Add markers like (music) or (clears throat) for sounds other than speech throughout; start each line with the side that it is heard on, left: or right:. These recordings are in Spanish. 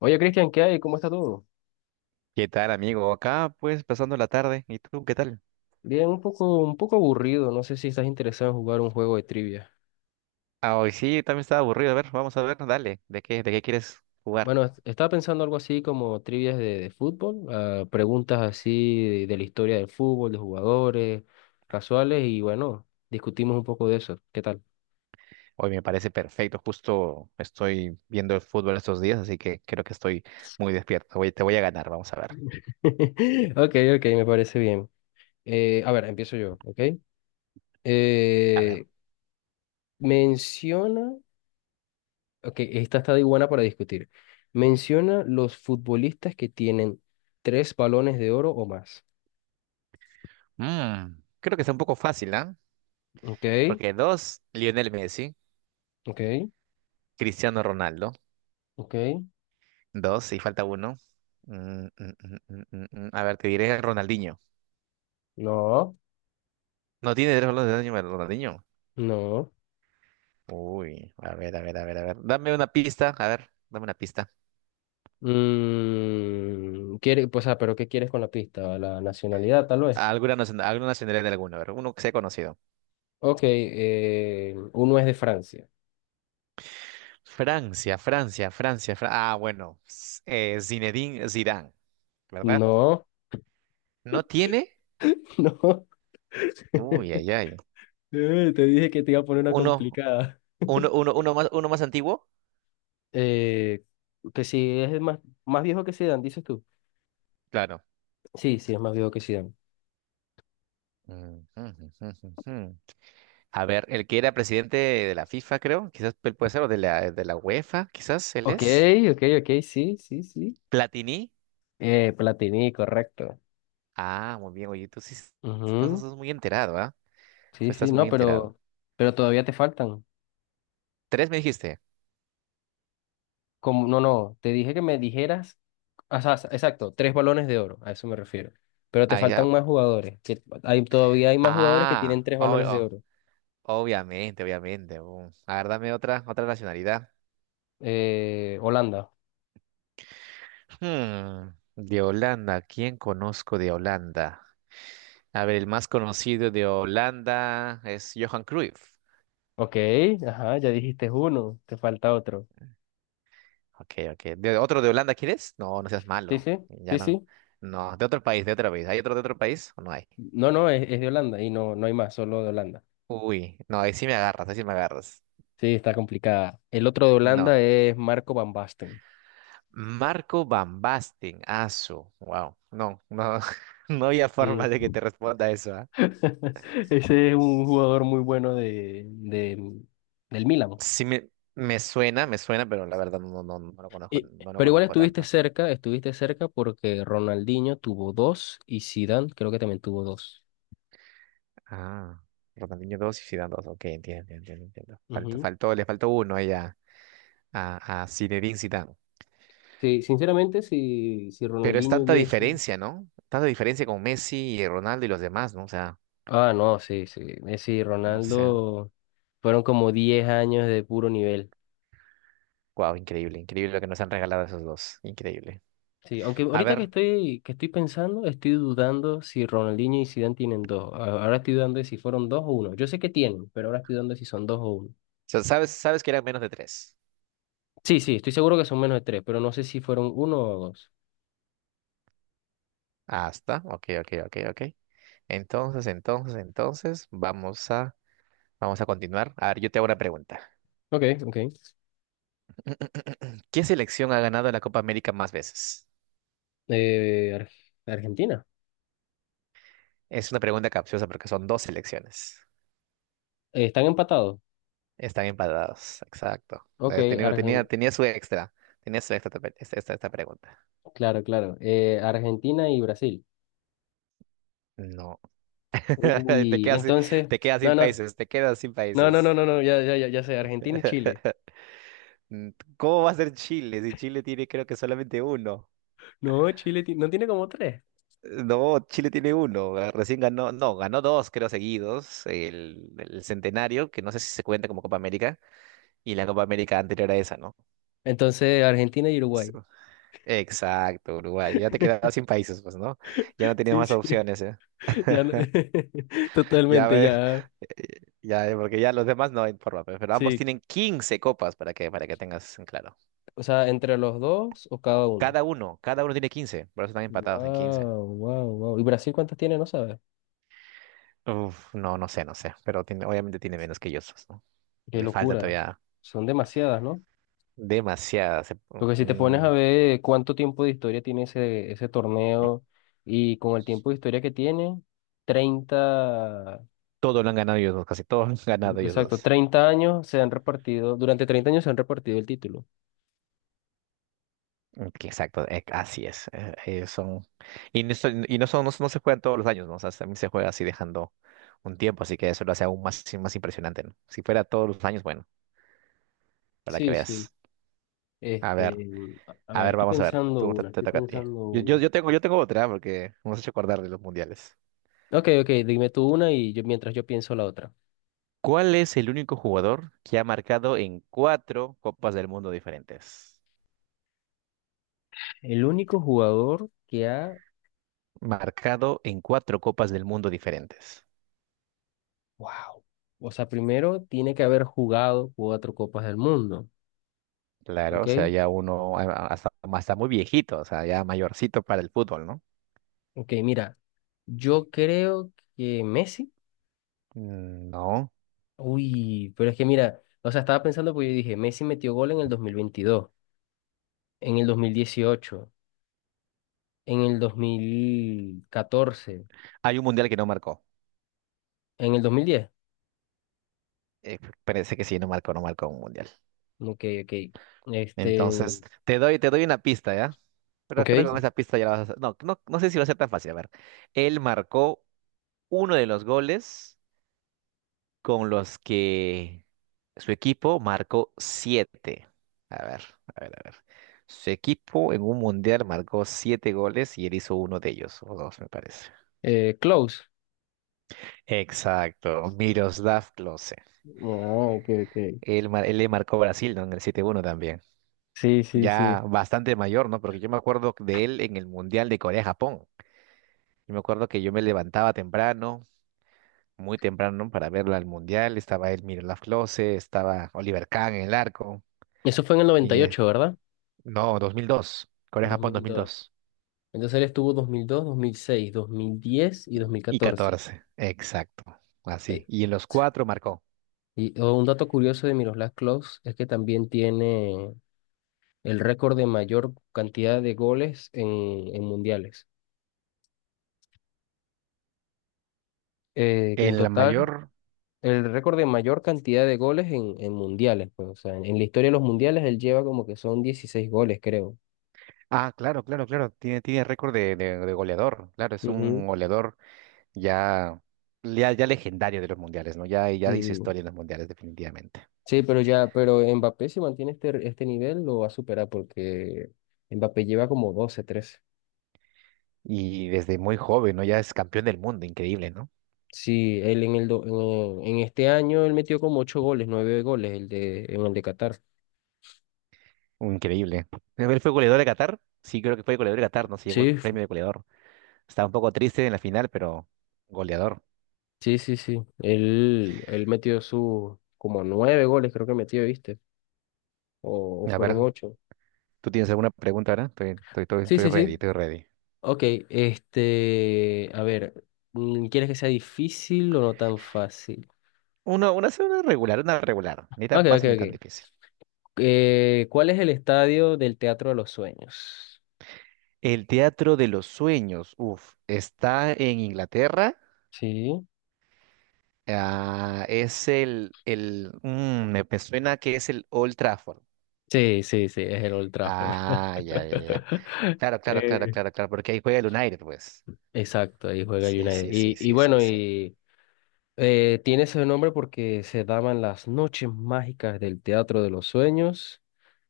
left: Oye, Cristian, ¿qué hay? ¿Cómo está todo?
right: ¿Qué tal, amigo? Acá, pues, pasando la tarde. ¿Y tú, qué tal?
left: Bien, un poco aburrido. No sé si estás interesado en jugar un juego de trivia.
right: Ah, hoy sí, también estaba aburrido. A ver, vamos a ver, dale. ¿De qué quieres jugar?
left: Bueno, estaba pensando algo así como trivias de fútbol, preguntas así de la historia del fútbol, de jugadores, casuales, y bueno, discutimos un poco de eso. ¿Qué tal?
right: Hoy me parece perfecto. Justo estoy viendo el fútbol estos días, así que creo que estoy muy despierto. Te voy a ganar, vamos a ver.
left: (laughs) Ok, ok, me parece bien. A ver, empiezo yo, ¿ok?
right: A ver.
left: Eh, menciona, ok, esta está de buena para discutir. Menciona los futbolistas que tienen tres balones de oro o más.
right: Creo que está un poco fácil, ¿ah?
left: Ok,
right: Porque dos, Lionel Messi,
left: ok,
right: Cristiano Ronaldo.
left: ok.
right: Dos, y falta uno. Mm. A ver, te diré Ronaldinho.
left: No,
right: No tiene tres balones de daño, Ronaldinho.
left: no.
right: Uy, a ver, a ver, a ver, a ver. Dame una pista, a ver, dame una pista.
left: Pues, pero ¿qué quieres con la pista? La nacionalidad, tal vez.
right: Alguna nacionalidad de alguno, a ver, uno que sea conocido.
left: Ok, uno es de Francia.
right: Francia, Francia, Francia, Ah, bueno, Zinedine Zidane, ¿verdad?
left: No,
right: ¿No tiene?
left: (laughs) no.
right: Uy, ay, ay.
left: Te dije que te iba a poner una
right: Uno,
left: complicada.
right: uno,
left: (laughs)
right: uno, uno más, uno más antiguo,
left: Eh, que si es más viejo que Zidane, dices tú.
right: claro.
left: Sí, sí, es más viejo que Zidane.
right: Mm, mm, mm, mm, mm. mm. A ver, el que era presidente de la FIFA, creo, quizás él puede ser, o de la UEFA, quizás él
left: Ok,
right: es.
left: ok, ok, sí, sí, sí.
right: Platini.
left: Platini, correcto.
right: Ah, muy bien, oye, tú sí estás,
left: Ujú.
right: estás muy enterado, ¿ah? Tú
left: Sí, sí,
right: estás muy
left: no,
right: enterado.
left: pero todavía te faltan.
right: Tres me dijiste.
left: Como, no, no, te dije que me dijeras, o sea, exacto, tres balones de oro, a eso me refiero. Pero te
right: Ah,
left: faltan
right: ya.
left: más jugadores, que hay, todavía hay más jugadores que
right: Ah,
left: tienen tres
right: oh,
left: balones de
right: oh,
left: oro.
right: obviamente, obviamente. A ver, dame otra nacionalidad.
left: Holanda.
right: Hmm, de Holanda, ¿quién conozco de Holanda? A ver, el más conocido de Holanda es Johan Cruyff.
left: Ok, ajá, ya dijiste uno, te falta otro.
right: Ok, ok. ¿De otro de Holanda quieres? No, no seas
left: Sí,
right: malo.
left: sí,
right: Ya
left: sí,
right: no.
left: sí.
right: No, de otro país, de otro país. ¿Hay otro de otro país o no hay?
left: No, no, es de Holanda y no, no hay más, solo de Holanda.
right: Uy, no, ahí sí me agarras, ahí sí me agarras.
left: Sí, está complicada. El otro de
right: No.
left: Holanda es Marco Van Basten.
right: Marco Van Basten, aso. Wow. No, no, (laughs) no había forma
left: Sí.
right: de que te responda eso, ¿ah?
left: (laughs) Ese es un jugador muy bueno del Milan.
right: Sí me suena, me suena, pero la verdad no lo conozco,
left: Y-
right: no lo
left: pero igual
right: conozco tanto.
left: estuviste cerca porque Ronaldinho tuvo dos y Zidane creo que también tuvo dos.
right: Ah, Ronaldinho 2 y Zidane dos, ok, entiendo, entiendo, entiendo.
left: Ujú.
right: Le faltó uno ahí a Zinedine Zidane.
left: Sí, sinceramente, si
right: Pero es
left: Ronaldinho
right: tanta
left: hubiese...
right: diferencia, ¿no? Tanta diferencia con Messi y Ronaldo y los demás, ¿no? O sea,
left: Ah, no, sí, sí. Messi y
right: no sé.
left: Ronaldo fueron como 10 años de puro nivel.
right: Wow, increíble, increíble lo que nos han regalado esos dos. Increíble.
left: Sí, aunque
right: A
left: ahorita
right: ver,
left: que
right: o
left: estoy, que estoy pensando, estoy dudando si Ronaldinho y Zidane tienen dos. Ahora estoy dudando de si fueron dos o uno. Yo sé que tienen, pero ahora estoy dudando de si son dos o uno.
right: sea, sabes que eran menos de tres.
left: Sí, sí, estoy seguro que son menos de tres, pero no sé si fueron uno o dos.
right: Hasta, ok, ok, ok, ok. Entonces, vamos a continuar. A ver, yo te hago una pregunta.
left: Ok, ok.
right: (clears throat) ¿Qué selección ha ganado la Copa América más veces?
left: Eh, Ar- Argentina.
right: Es una pregunta capciosa porque son dos selecciones.
left: ¿Están empatados?
right: Están empatados, exacto.
left: Ok.
right: Eh, Tenía, tenía, tenía su extra. Tenía su extra esta pregunta.
left: Claro, claro. Argentina y Brasil.
right: No. (laughs) Te
left: Uy,
right: quedas, sin-
left: entonces,
right: te quedas sin
left: no, no,
right: países, te quedas sin
left: no, no, no,
right: países.
left: no, no, ya, ya, ya, ya sé, Argentina y Chile.
right: (laughs) Mm, ¿Cómo va a ser Chile? Si Chile tiene creo que solamente uno.
left: No, Chile no tiene como tres.
right: No, Chile tiene uno, recién ganó, no, ganó dos, creo, seguidos, el centenario, que no sé si se cuenta como Copa América, y la Copa América anterior a esa, ¿no?
left: Entonces, Argentina y
right: Sí.
left: Uruguay.
right: Exacto, Uruguay, ya te
left: (laughs)
right: quedabas sin países, pues, ¿no? Ya no tenías
left: Sí,
right: más
left: sí,
right: opciones, ¿eh?
left: (laughs) ya, (laughs)
right: Ya
left: totalmente,
right: ves,
left: ya.
right: (laughs) ya, porque ya los demás no hay forma, pero ambos
left: Sí,
right: tienen 15 copas, para que tengas en claro.
left: o sea, entre los dos o cada uno.
right: Cada uno tiene 15, por eso están empatados en 15.
left: Wow, wow, wow. ¿Y Brasil cuántas tiene? No sabes.
right: Uf, no, no sé, no sé, pero obviamente tiene menos que ellos, ¿no?
left: Qué
right: Le falta
left: locura.
right: todavía.
left: Son demasiadas, ¿no?
right: Demasiadas.
left: Porque si te pones
right: Mm,
left: a ver cuánto tiempo de historia tiene ese torneo y con el tiempo de historia que tiene, 30
right: Todo lo han ganado ellos dos, casi todos lo han (laughs) ganado ellos
left: exacto,
right: dos.
left: 30 años se han repartido, durante 30 años se han repartido el título.
right: Ok, exacto, así es. Ellos son. Y no son, no se juegan todos los años, ¿no? O sea, también se juega así dejando un tiempo, así que eso lo hace aún más, sí, más impresionante, ¿no? Si fuera todos los años, bueno, para que
left: Sí, sí.
right: veas. A ver,
left: Este, a a
right: a
left: ver,
right: ver,
left: estoy
right: vamos a ver.
left: pensando
right: Tú te,
left: una,
right: te
left: estoy
right: toca a ti.
left: pensando
right: Yo, yo,
left: una.
right: yo tengo, yo tengo otra, porque hemos hecho acordar de los mundiales.
left: Ok, ok, dime tú una y yo mientras yo pienso la otra.
right: ¿Cuál es el único jugador que ha marcado en cuatro Copas del Mundo diferentes?
left: El único jugador que ha,
right: Marcado en cuatro copas del mundo diferentes.
left: wow, o sea, primero tiene que haber jugado cuatro copas del mundo,
right: Claro, o sea,
left: ¿ok?
right: ya uno hasta muy viejito, o sea, ya mayorcito para el fútbol, ¿no?
left: Ok, mira. Yo creo que Messi.
right: Mm, no.
left: Uy, pero es que mira, o sea, estaba pensando porque yo dije, Messi metió gol en el 2022, en el 2018, en el 2014,
right: Hay un mundial que no marcó.
left: en el 2010.
right: Eh, Parece que sí, no marcó, no marcó un mundial.
left: Ok, ok. Este,
right: Entonces, te doy una pista, ¿ya? Pero creo que con
left: ok.
right: esa pista ya la vas a. No, no, no sé si va a ser tan fácil. A ver, él marcó uno de los goles con los que su equipo marcó siete. A ver, a ver, a ver. Su equipo en un mundial marcó 7 goles y él hizo uno de ellos, o dos, me parece.
left: Close.
right: Exacto, Miroslav Klose.
left: Ah, ok, ok.
right: Él le marcó a Brasil, ¿no? En el 7-1 también.
left: Sí, sí, sí.
right: Ya bastante mayor, ¿no? Porque yo me acuerdo de él en el Mundial de Corea-Japón. Yo me acuerdo que yo me levantaba temprano, muy temprano, para verlo al Mundial. Estaba él, Miroslav Klose, estaba Oliver Kahn en el arco.
left: Eso fue en el noventa
right: Y
left: y
right: eh,
left: ocho, ¿verdad?
right: No, 2002.
left: dos
right: Corea-Japón
left: mil dos,
right: 2002.
left: Entonces él estuvo 2002, dos mil seis, 2010 y
right: Y
left: 2014.
right: 14. Exacto.
left: Eh,
right: Así. Y en los cuatro marcó.
left: Y oh, un dato curioso de Miroslav Klose es que también tiene el récord de mayor cantidad de goles en mundiales. Que en
right: El
left: total,
right: mayor.
left: el récord de mayor cantidad de goles en mundiales. Pues, o sea, en la historia de los mundiales él lleva como que son 16 goles, creo.
right: Ah, claro, claro, claro. Tiene récord de goleador. Claro, es un
left: Ujú.
right: goleador ya, ya legendario de los mundiales, ¿no? Ya dice
left: Sí,
right: historia en los mundiales, definitivamente.
left: sí, pero ya, pero Mbappé si mantiene este nivel lo va a superar porque Mbappé lleva como 12 13.
right: Y desde muy joven, ¿no? Ya es campeón del mundo. Increíble, ¿no?
left: Sí, él en el en este año él metió como 8 goles, 9 goles en el de Qatar.
right: Increíble. Él fue goleador de Qatar. Sí, creo que fue goleador de Qatar, ¿no? Se llevó el
left: Sí,
right: premio de goleador. Estaba un poco triste en la final, pero goleador.
left: sí, sí, sí. Él metió su como nueve goles, creo que metió, ¿viste? O
right: A
left: fueron
right: ver.
left: ocho.
right: ¿Tú tienes alguna pregunta ahora? Estoy, estoy, estoy,
left: Sí,
right: estoy
left: sí,
right: ready,
left: sí.
right: estoy ready.
left: Ok, este, a ver, ¿quieres que sea difícil o no tan fácil?
right: Una, sí, una regular, una regular. Ni tan
left: Ok, ok,
right: fácil ni tan
left: ok.
right: difícil.
left: ¿Cuál es el estadio del Teatro de los Sueños?
right: El Teatro de los Sueños, uf, está en Inglaterra.
left: Sí.
right: Ah, es el me suena que es el Old Trafford.
left: Sí, sí, sí, es el Old Trafford.
right: Ah, ya, ya, ya.
left: (laughs)
right: Claro, claro, claro,
left: Eh,
right: claro, claro, porque ahí juega el United, pues.
left: exacto, ahí juega
right: Sí,
left: United.
right: sí, sí,
left: Y
right: sí, sí,
left: bueno,
right: sí.
left: y tiene ese nombre porque se daban las noches mágicas del Teatro de los Sueños,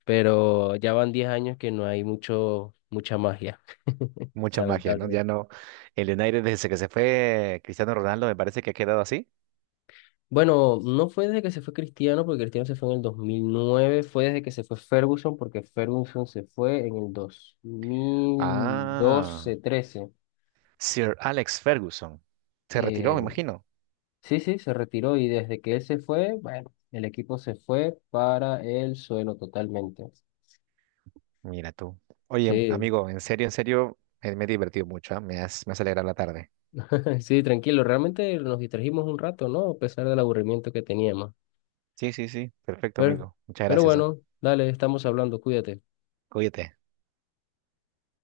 left: pero ya van 10 años que no hay mucha magia, (laughs)
right: Mucha magia, ¿no? Ya
left: lamentablemente.
right: no. El United desde que se fue Cristiano Ronaldo me parece que ha quedado así.
left: Bueno, no fue desde que se fue Cristiano, porque Cristiano se fue en el 2009, fue desde que se fue Ferguson, porque Ferguson se fue en el dos mil
right: Ah.
left: doce 13.
right: Sir Alex Ferguson. Se retiró, me
left: Eh,
right: imagino.
left: sí, sí, se retiró y desde que él se fue, bueno, el equipo se fue para el suelo totalmente.
right: Mira tú. Oye,
left: Sí.
right: amigo, en serio, me he divertido mucho, ¿ah? Me has alegrado la tarde.
left: (laughs) Sí, tranquilo, realmente nos distrajimos un rato, ¿no? A pesar del aburrimiento que teníamos.
right: Sí, sí, sí. Perfecto,
left: Pero,
right: amigo. Muchas
left: pero
right: gracias, ¿ah?
left: bueno, dale, estamos hablando, cuídate.
right: Cuídate.